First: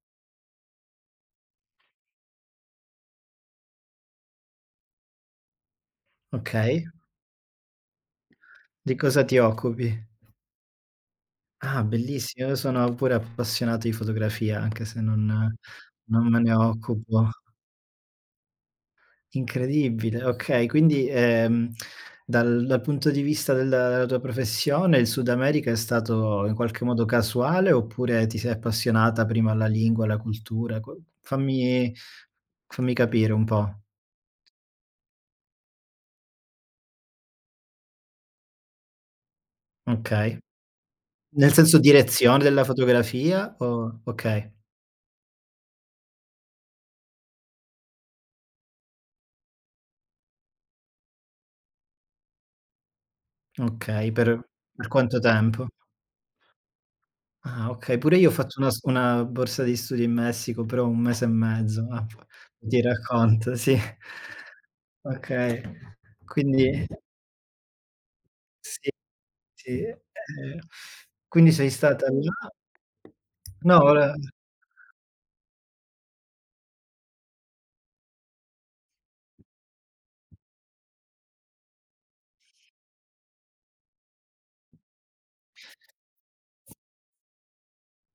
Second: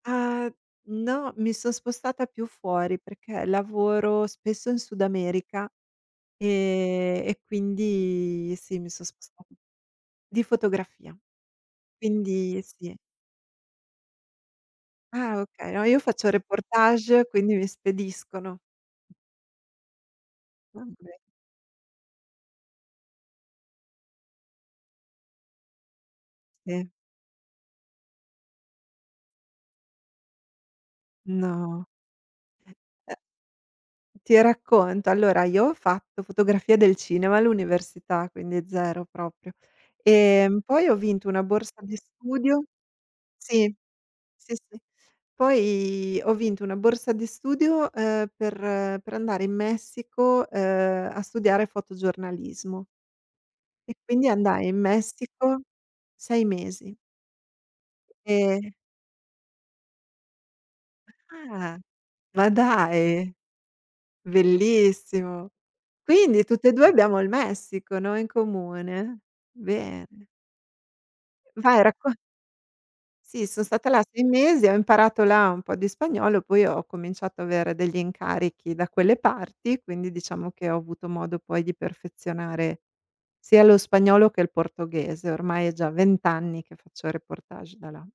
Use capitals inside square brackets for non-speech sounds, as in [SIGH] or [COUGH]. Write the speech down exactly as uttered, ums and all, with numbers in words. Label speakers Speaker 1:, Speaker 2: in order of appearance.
Speaker 1: A no, mi son spostata più fuori, perché lavoro spesso in Sud America,
Speaker 2: Okay.
Speaker 1: ehm, e quindi sì, mi
Speaker 2: Di
Speaker 1: sono
Speaker 2: cosa ti
Speaker 1: sposta
Speaker 2: occupi?
Speaker 1: Di fotografia,
Speaker 2: Ah, bellissimo. Io
Speaker 1: quindi
Speaker 2: sono
Speaker 1: sì.
Speaker 2: pure appassionato di fotografia, anche se non
Speaker 1: Ah okay, no, io
Speaker 2: non
Speaker 1: faccio
Speaker 2: me ne
Speaker 1: reportage,
Speaker 2: occupo.
Speaker 1: quindi mi spediscono.
Speaker 2: Incredibile, okay. Quindi,
Speaker 1: [UNINTELLIGIBLE]
Speaker 2: ehm, [CLICKS TONGUE] dal punto di vista della tua professione il Sud America è stato in qualche
Speaker 1: Sì.
Speaker 2: modo, casuale oppure ti sei appassionata prima alla lingua, alla cultura, qua
Speaker 1: No.
Speaker 2: fammi fammi
Speaker 1: E
Speaker 2: capire un po'.
Speaker 1: ti racconto. Allora io ho fatto fotografia del cinema all'università, quindi zero proprio.
Speaker 2: Okay.
Speaker 1: Ehm, poi ho vinto una
Speaker 2: Nel senso
Speaker 1: borsa di
Speaker 2: direzione
Speaker 1: studio
Speaker 2: della fotografia,
Speaker 1: sì,
Speaker 2: o Okay.
Speaker 1: sì, sì. Poi ho vinto una borsa di studio, ehm, per per andare in Messico, ehm, a studiare fotogiornalismo. E
Speaker 2: Okay,
Speaker 1: quindi
Speaker 2: per
Speaker 1: andai in
Speaker 2: per quanto
Speaker 1: Messico,
Speaker 2: tempo?
Speaker 1: sei mesi.
Speaker 2: Ah okay, pure io faccio una
Speaker 1: E
Speaker 2: s una borsa di studio in Messico, però un mese e
Speaker 1: Ah,
Speaker 2: mezzo ah p
Speaker 1: ma
Speaker 2: ti
Speaker 1: dai.
Speaker 2: racconto, sì.
Speaker 1: Bellissimo.
Speaker 2: Okay,
Speaker 1: Quindi tutte e
Speaker 2: quindi
Speaker 1: due abbiamo il Messico, no, in
Speaker 2: Sì.
Speaker 1: comune?
Speaker 2: Sì, e
Speaker 1: Bene.
Speaker 2: quindi sei
Speaker 1: Vai,
Speaker 2: stata
Speaker 1: racco
Speaker 2: là?
Speaker 1: Sì, sò
Speaker 2: No,
Speaker 1: stata là sei
Speaker 2: vole
Speaker 1: mesi, ho imparato là un po' di spagnolo, poi ho cominciato a avere degli incarichi da quelle parti, quindi diciamo che ho avuto modo poi di perfezionare sia lo spagnolo che il portoghese. Ormai è già vent anni che faccio reportage da là.